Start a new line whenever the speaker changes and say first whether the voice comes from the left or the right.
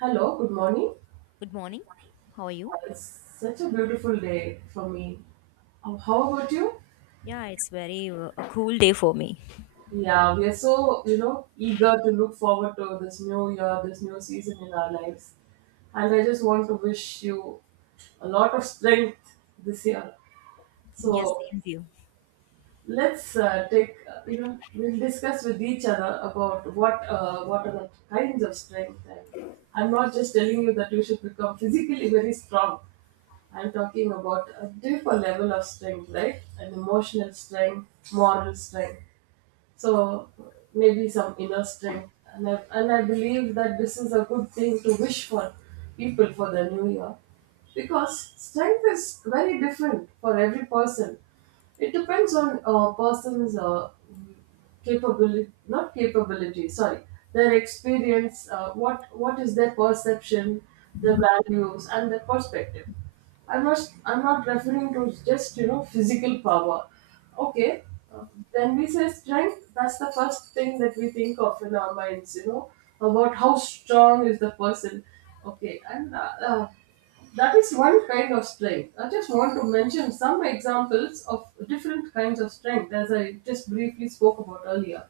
right: Hello, good morning.
left: Good morning. How are you?
right: It's such a beautiful day for me. Oh, how about you?
left: Yeah, it's very a cool day for me.
right: Yeah, we are so, eager to look forward to this new year, this new season in our lives. And I just want to wish you a lot of strength this year.
left: Yes,
right: So,
left: same view.
right: let's take uh, we'll discuss with each other about what are the kinds of strength. And I'm not just telling you that you should become physically very strong. I'm talking about a different level of strength, right? An emotional strength, moral strength, so maybe some inner strength. And I believe that this is a good thing to wish for people for the new year, because strength is very different for every person. It depends on a person's capability. Not capability, sorry, their experience. What is their perception, their values, and their perspective. I must. I'm not referring to just, you know, physical power. Okay. uh, when we say strength, that's the first thing that we think of in our minds, you know, about how strong is the person. Okay. And that is one kind of strength. I just want to mention some examples of different kinds of strength, as I just briefly spoke about earlier.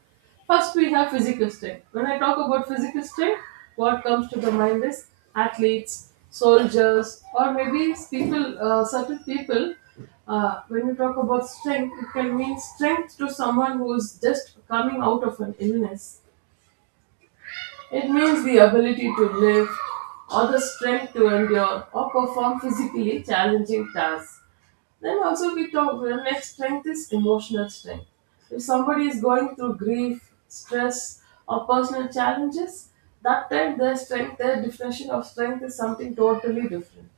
right: First, we have physical strength. When I talk about physical strength, what comes to the mind is athletes, soldiers, or maybe certain people. When you talk about strength, it can mean strength to someone who is just coming out of an illness. It means the ability to lift, or the strength to endure, or perform physically challenging tasks. Then also we talk, the next strength is emotional strength. If somebody is going through grief, stress, or personal challenges, that time their strength, their definition of strength is something totally different.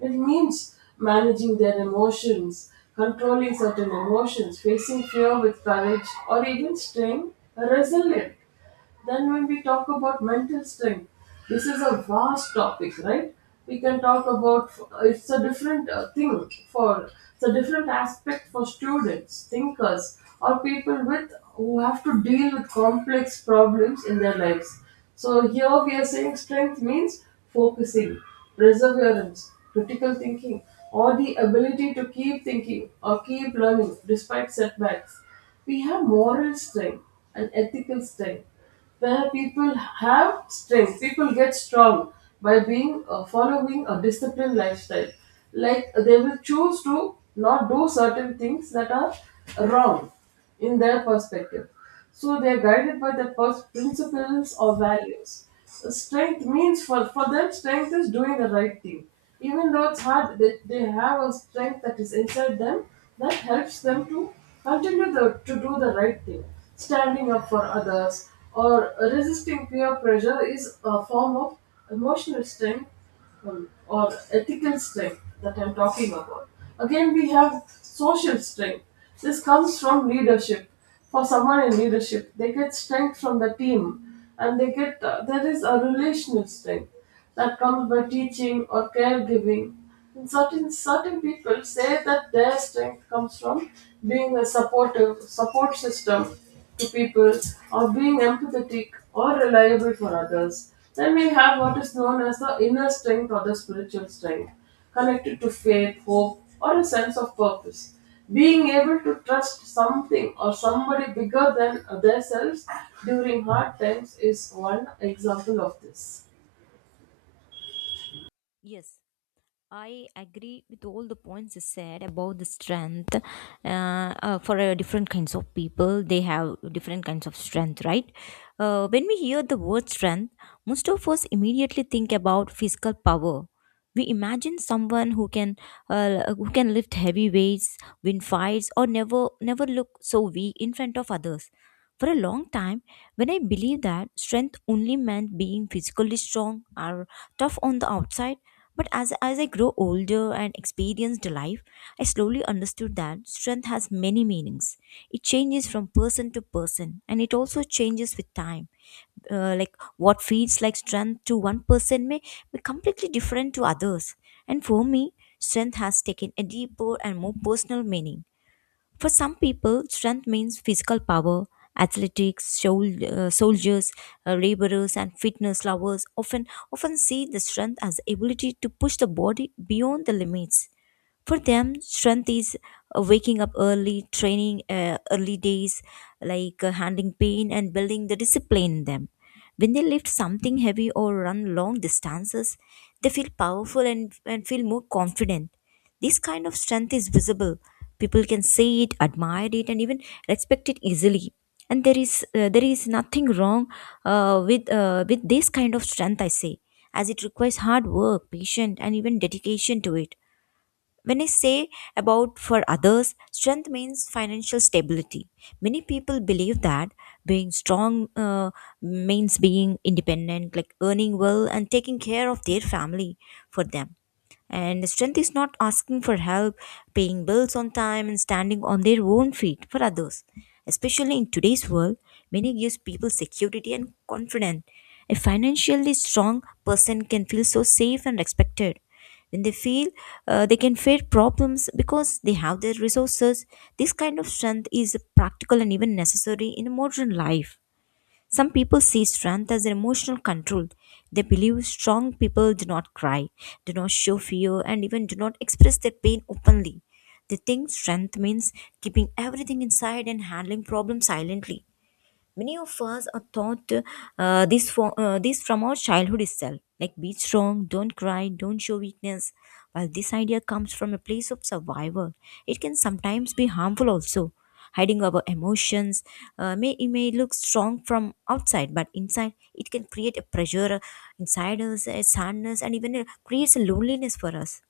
right: It means managing their emotions, controlling certain emotions, facing fear with courage, or even staying resilient. Then, when we talk about mental strength, this is a vast topic, right? We can talk about, it's a different aspect for students, thinkers, or people with who have to deal with complex problems in their lives. So here we are saying strength means focusing, perseverance, critical thinking, or the ability to keep thinking or keep learning despite setbacks. We have moral strength and ethical strength, where people have strength, people get strong by being following a disciplined lifestyle, like they will choose to not do certain things that are wrong in their perspective. So they are guided by the principles or values. Strength means, for them, strength is doing the right thing. Even though it's hard, they have a strength that is inside them that helps them to continue to do the right thing. Standing up for others or resisting peer pressure is a form of emotional strength, or ethical strength, that I'm talking about. Again, we have social strength. This comes from leadership. For someone in leadership, they get strength from the team, and they get there is a relational strength that comes by teaching or caregiving. And certain people say that their strength comes from being a support system to people, or being empathetic or reliable for others. Then we have what is known as the inner strength or the spiritual strength, connected to faith, hope, or a sense of purpose. Being able to trust something or somebody bigger than themselves during hard times is one example of this.
left: Yes, I agree with all the points you said about the strength. For different kinds of people, they have different kinds of strength, right? When we hear the word strength, most of us immediately think about physical power. We imagine someone who can lift heavy weights, win fights, or never look so weak in front of others. For a long time, when I believed that strength only meant being physically strong or tough on the outside, but as I grow older and experienced life, I slowly understood that strength has many meanings. It changes from person to person and it also changes with time. Like what feels like strength to one person may be completely different to others. And for me, strength has taken a deeper and more personal meaning. For some people, strength means physical power. Athletics, soldiers, laborers, and fitness lovers often see the strength as the ability to push the body beyond the limits. For them, strength is waking up early, training early days, like handling pain and building the discipline in them. When they lift something heavy or run long distances, they feel powerful and, feel more confident. This kind of strength is visible. People can see it, admire it, and even respect it easily. And there is nothing wrong with this kind of strength, I say, as it requires hard work, patience, and even dedication to it when I say about for others, strength means financial stability. Many people believe that being strong means being independent, like earning well and taking care of their family for them. And strength is not asking for help, paying bills on time, and standing on their own feet for others. Especially in today's world, money gives people security and confidence. A financially strong person can feel so safe and respected when they feel they can face problems because they have their resources. This kind of strength is practical and even necessary in modern life. Some people see strength as emotional control. They believe strong people do not cry, do not show fear, and even do not express their pain openly. They think strength means keeping everything inside and handling problems silently. Many of us are taught this from our childhood itself, like be strong, don't cry, don't show weakness. While this idea comes from a place of survival, it can sometimes be harmful also. Hiding our emotions may look strong from outside, but inside it can create a pressure inside us, a sadness, and even creates a loneliness for us.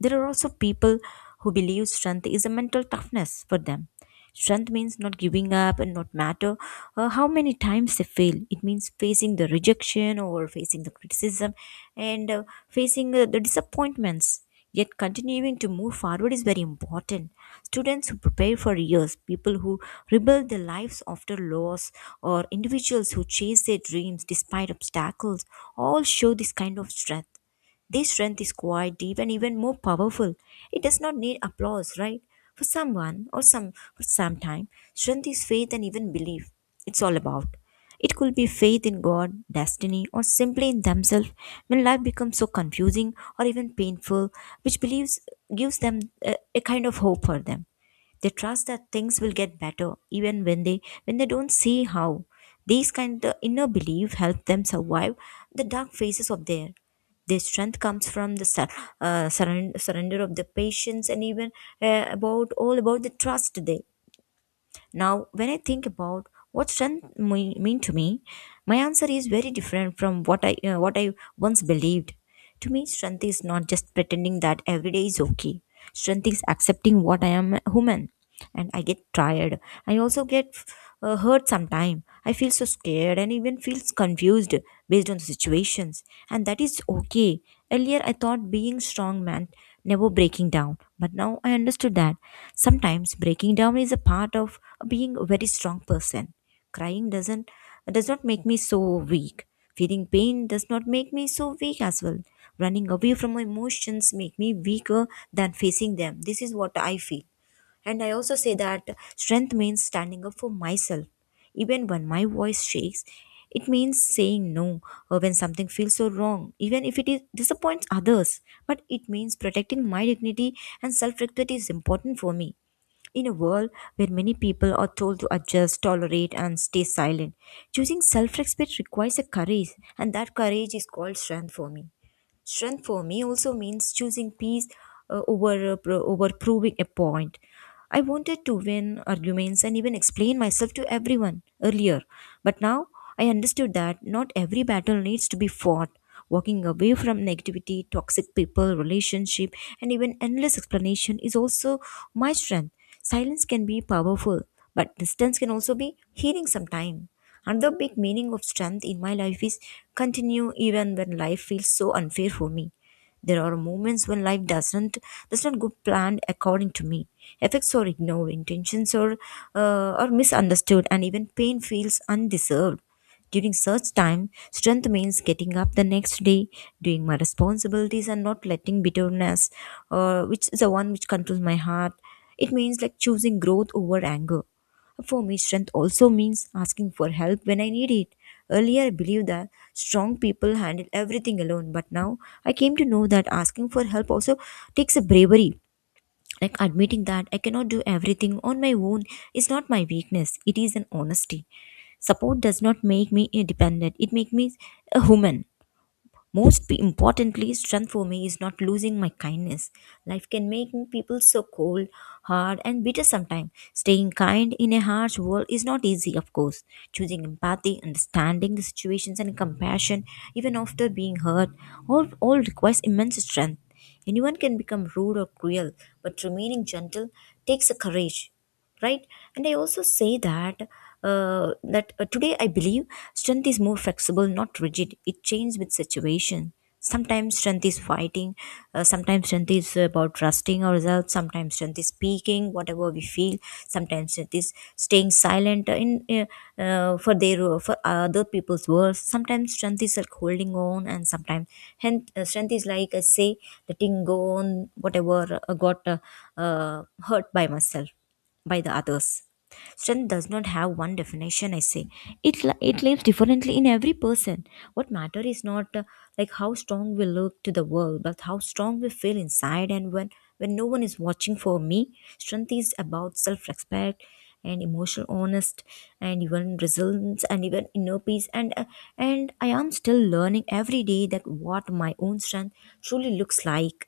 left: There are also people who believe strength is a mental toughness for them. Strength means not giving up and not matter how many times they fail. It means facing the rejection or facing the criticism and facing the disappointments. Yet continuing to move forward is very important. Students who prepare for years, people who rebuild their lives after loss, or individuals who chase their dreams despite obstacles all show this kind of strength. This strength is quite deep and even more powerful. It does not need applause, right? For someone or some for some time, strength is faith and even belief. It's all about. It could be faith in God, destiny, or simply in themselves when life becomes so confusing or even painful, which believes gives them a kind of hope for them. They trust that things will get better even when they don't see how. These kind of inner belief help them survive the dark phases of their. Their strength comes from the surrender of the patience and even about all about the trust they. Now when I think about what mean to me, my answer is very different from what I once believed. To me, strength is not just pretending that every day is okay. Strength is accepting what I am, human, and I get tired. I also get hurt sometime. I feel so scared and even feels confused based on the situations, and that is okay. Earlier, I thought being strong meant never breaking down, but now I understood that sometimes breaking down is a part of being a very strong person. Crying does not make me so weak. Feeling pain does not make me so weak as well. Running away from my emotions make me weaker than facing them. This is what I feel. And I also say that strength means standing up for myself. Even when my voice shakes, it means saying no or when something feels so wrong, even if it is, disappoints others. But it means protecting my dignity and self respect is important for me. In a world where many people are told to adjust, tolerate, and stay silent, choosing self respect requires a courage, and that courage is called strength for me. Strength for me also means choosing peace over proving a point. I wanted to win arguments and even explain myself to everyone earlier, but now I understood that not every battle needs to be fought. Walking away from negativity, toxic people, relationship, and even endless explanation is also my strength. Silence can be powerful, but distance can also be healing sometimes. Another big meaning of strength in my life is continue even when life feels so unfair for me. There are moments when life does not go planned according to me. Effects are ignored, intentions are misunderstood, and even pain feels undeserved. During such time, strength means getting up the next day, doing my responsibilities, and not letting bitterness, which is the one which controls my heart. It means like choosing growth over anger. For me, strength also means asking for help when I need it. Earlier, I believed that strong people handle everything alone, but now I came to know that asking for help also takes a bravery. Like admitting that I cannot do everything on my own is not my weakness, it is an honesty. Support does not make me independent, it makes me a human. Most importantly, strength for me is not losing my kindness. Life can make people so cold, hard, and bitter sometimes. Staying kind in a harsh world is not easy, of course. Choosing empathy, understanding the situations, and compassion, even after being hurt, all requires immense strength. Anyone can become rude or cruel, but remaining gentle takes a courage, right? And I also say that today I believe strength is more flexible, not rigid. It changes with situation. Sometimes strength is fighting, sometimes strength is about trusting or ourselves, sometimes strength is speaking whatever we feel, sometimes strength is staying silent in uh, uh, for their for other people's words, sometimes strength is like holding on, and sometimes and strength is like I say letting go on whatever got uh, hurt by myself by the others. Strength does not have one definition, I say. It, it lives differently in every person. What matter is not like how strong we look to the world, but how strong we feel inside. And when no one is watching for me, strength is about self respect and emotional honest and even resilience and even inner peace and I am still learning every day that what my own strength truly looks like.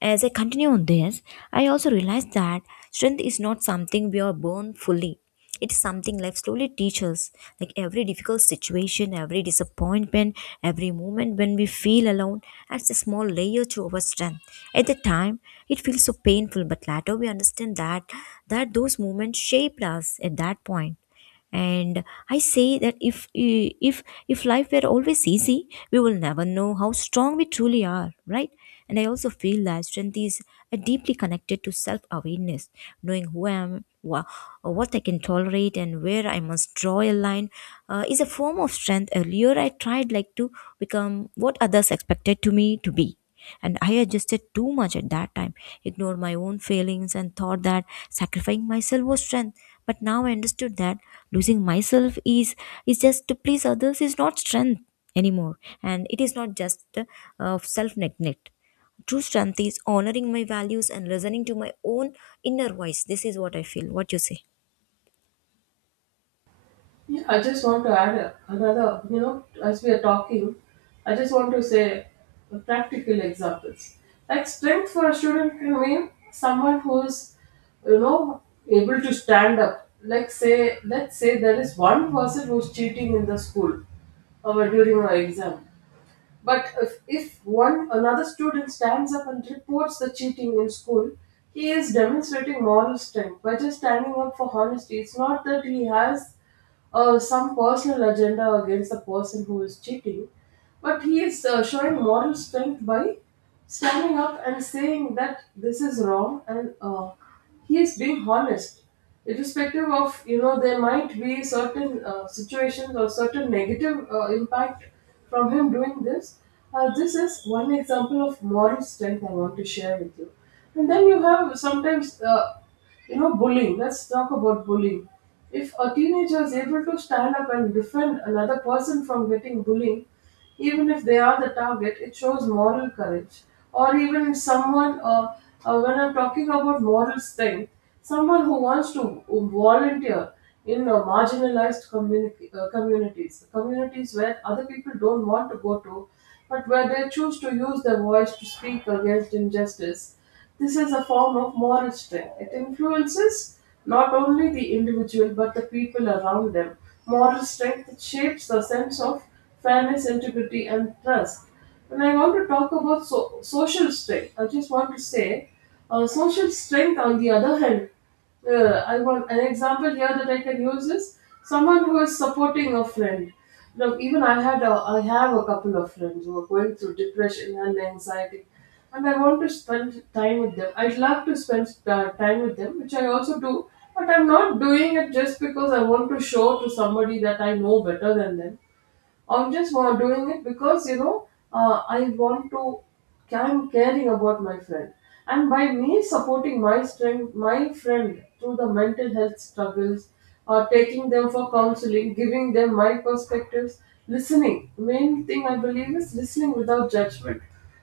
left: As I continue on this, I also realized that strength is not something we are born fully. It's something life slowly teaches. Like every difficult situation, every disappointment, every moment when we feel alone adds a small layer to our strength. At the time, it feels so painful, but later we understand that those moments shaped us at that point. And I say that if life were always easy we will never know how strong we truly are, right? And I also feel that strength is deeply connected to self awareness, knowing who I am, what I can tolerate and where I must draw a line, is a form of strength. Earlier I tried like to become what others expected to me to be, and I adjusted too much at that time, ignored my own failings, and thought that sacrificing myself was strength. But now I understood that losing myself is just to please others is not strength anymore, and it is not just self neglect. True strength is honoring my values and listening to my own inner voice. This is what I feel. What you say?
right: Yeah, I just want to add another, you know, as we are talking, I just want to say practical examples. Like, strength for a student can mean someone who is, you know, able to stand up. Like, say, let's say there is one person who's cheating in the school or during our exam. But if one another student stands up and reports the cheating in school, he is demonstrating moral strength by just standing up for honesty. It's not that he has some personal agenda against the person who is cheating, but he is showing moral strength by standing up and saying that this is wrong, and he is being honest, irrespective of, you know, there might be certain situations or certain negative impact from him doing this. This is one example of moral strength I want to share with you. And then you have sometimes, you know, bullying, let's talk about bullying. If a teenager is able to stand up and defend another person from getting bullied, even if they are the target, it shows moral courage. Or even someone, when I'm talking about moral strength, someone who wants to volunteer in marginalized communities, communities where other people don't want to go to, but where they choose to use their voice to speak against injustice. This is a form of moral strength. It influences not only the individual but the people around them. Moral strength shapes the sense of fairness, integrity, and trust. When I want to talk about social strength, I just want to say, social strength, on the other hand, I want an example here that I can use is someone who is supporting a friend. Now, even I had a, I have a couple of friends who are going through depression and anxiety, and I want to spend time with them. I'd love to spend time with them, which I also do, but I'm not doing it just because I want to show to somebody that I know better than them. Doing it because, you know, I want to. I'm caring about my friend, and by me my friend through the mental health struggles, taking them for counseling, giving them my perspectives, listening. Main thing, I believe, is listening without judgment,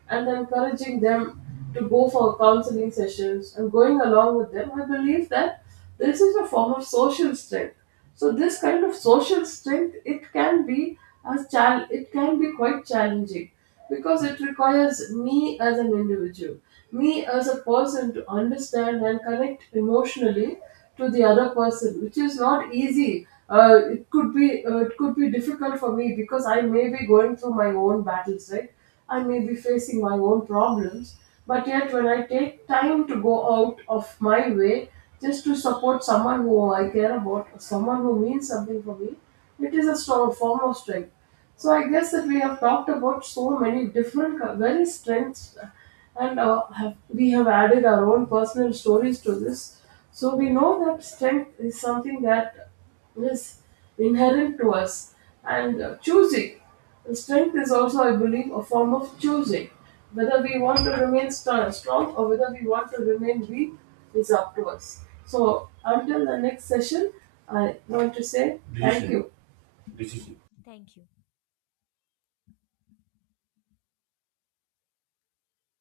right: and encouraging them to go for counseling sessions and going along with them. I believe that. This is a form of social strength. So this kind of social strength, it can be, it can be quite challenging, because it requires me as an individual, me as a person, to understand and connect emotionally to the other person, which is not easy. It could be difficult for me, because I may be going through my own battles, right? I may be facing my own problems, but yet when I take time to go out of my way just to support someone who I care about, or someone who means something for me, it is a strong form of strength. So I guess that we have talked about so many different, very strengths, and we have added our own personal stories to this. So we know that strength is something that is inherent to us, and choosing strength is also, I believe, a form of choosing. Whether we want to remain strong or whether we want to remain weak is up to us. So, until the next session, I want to say thank you.
left: Thank you.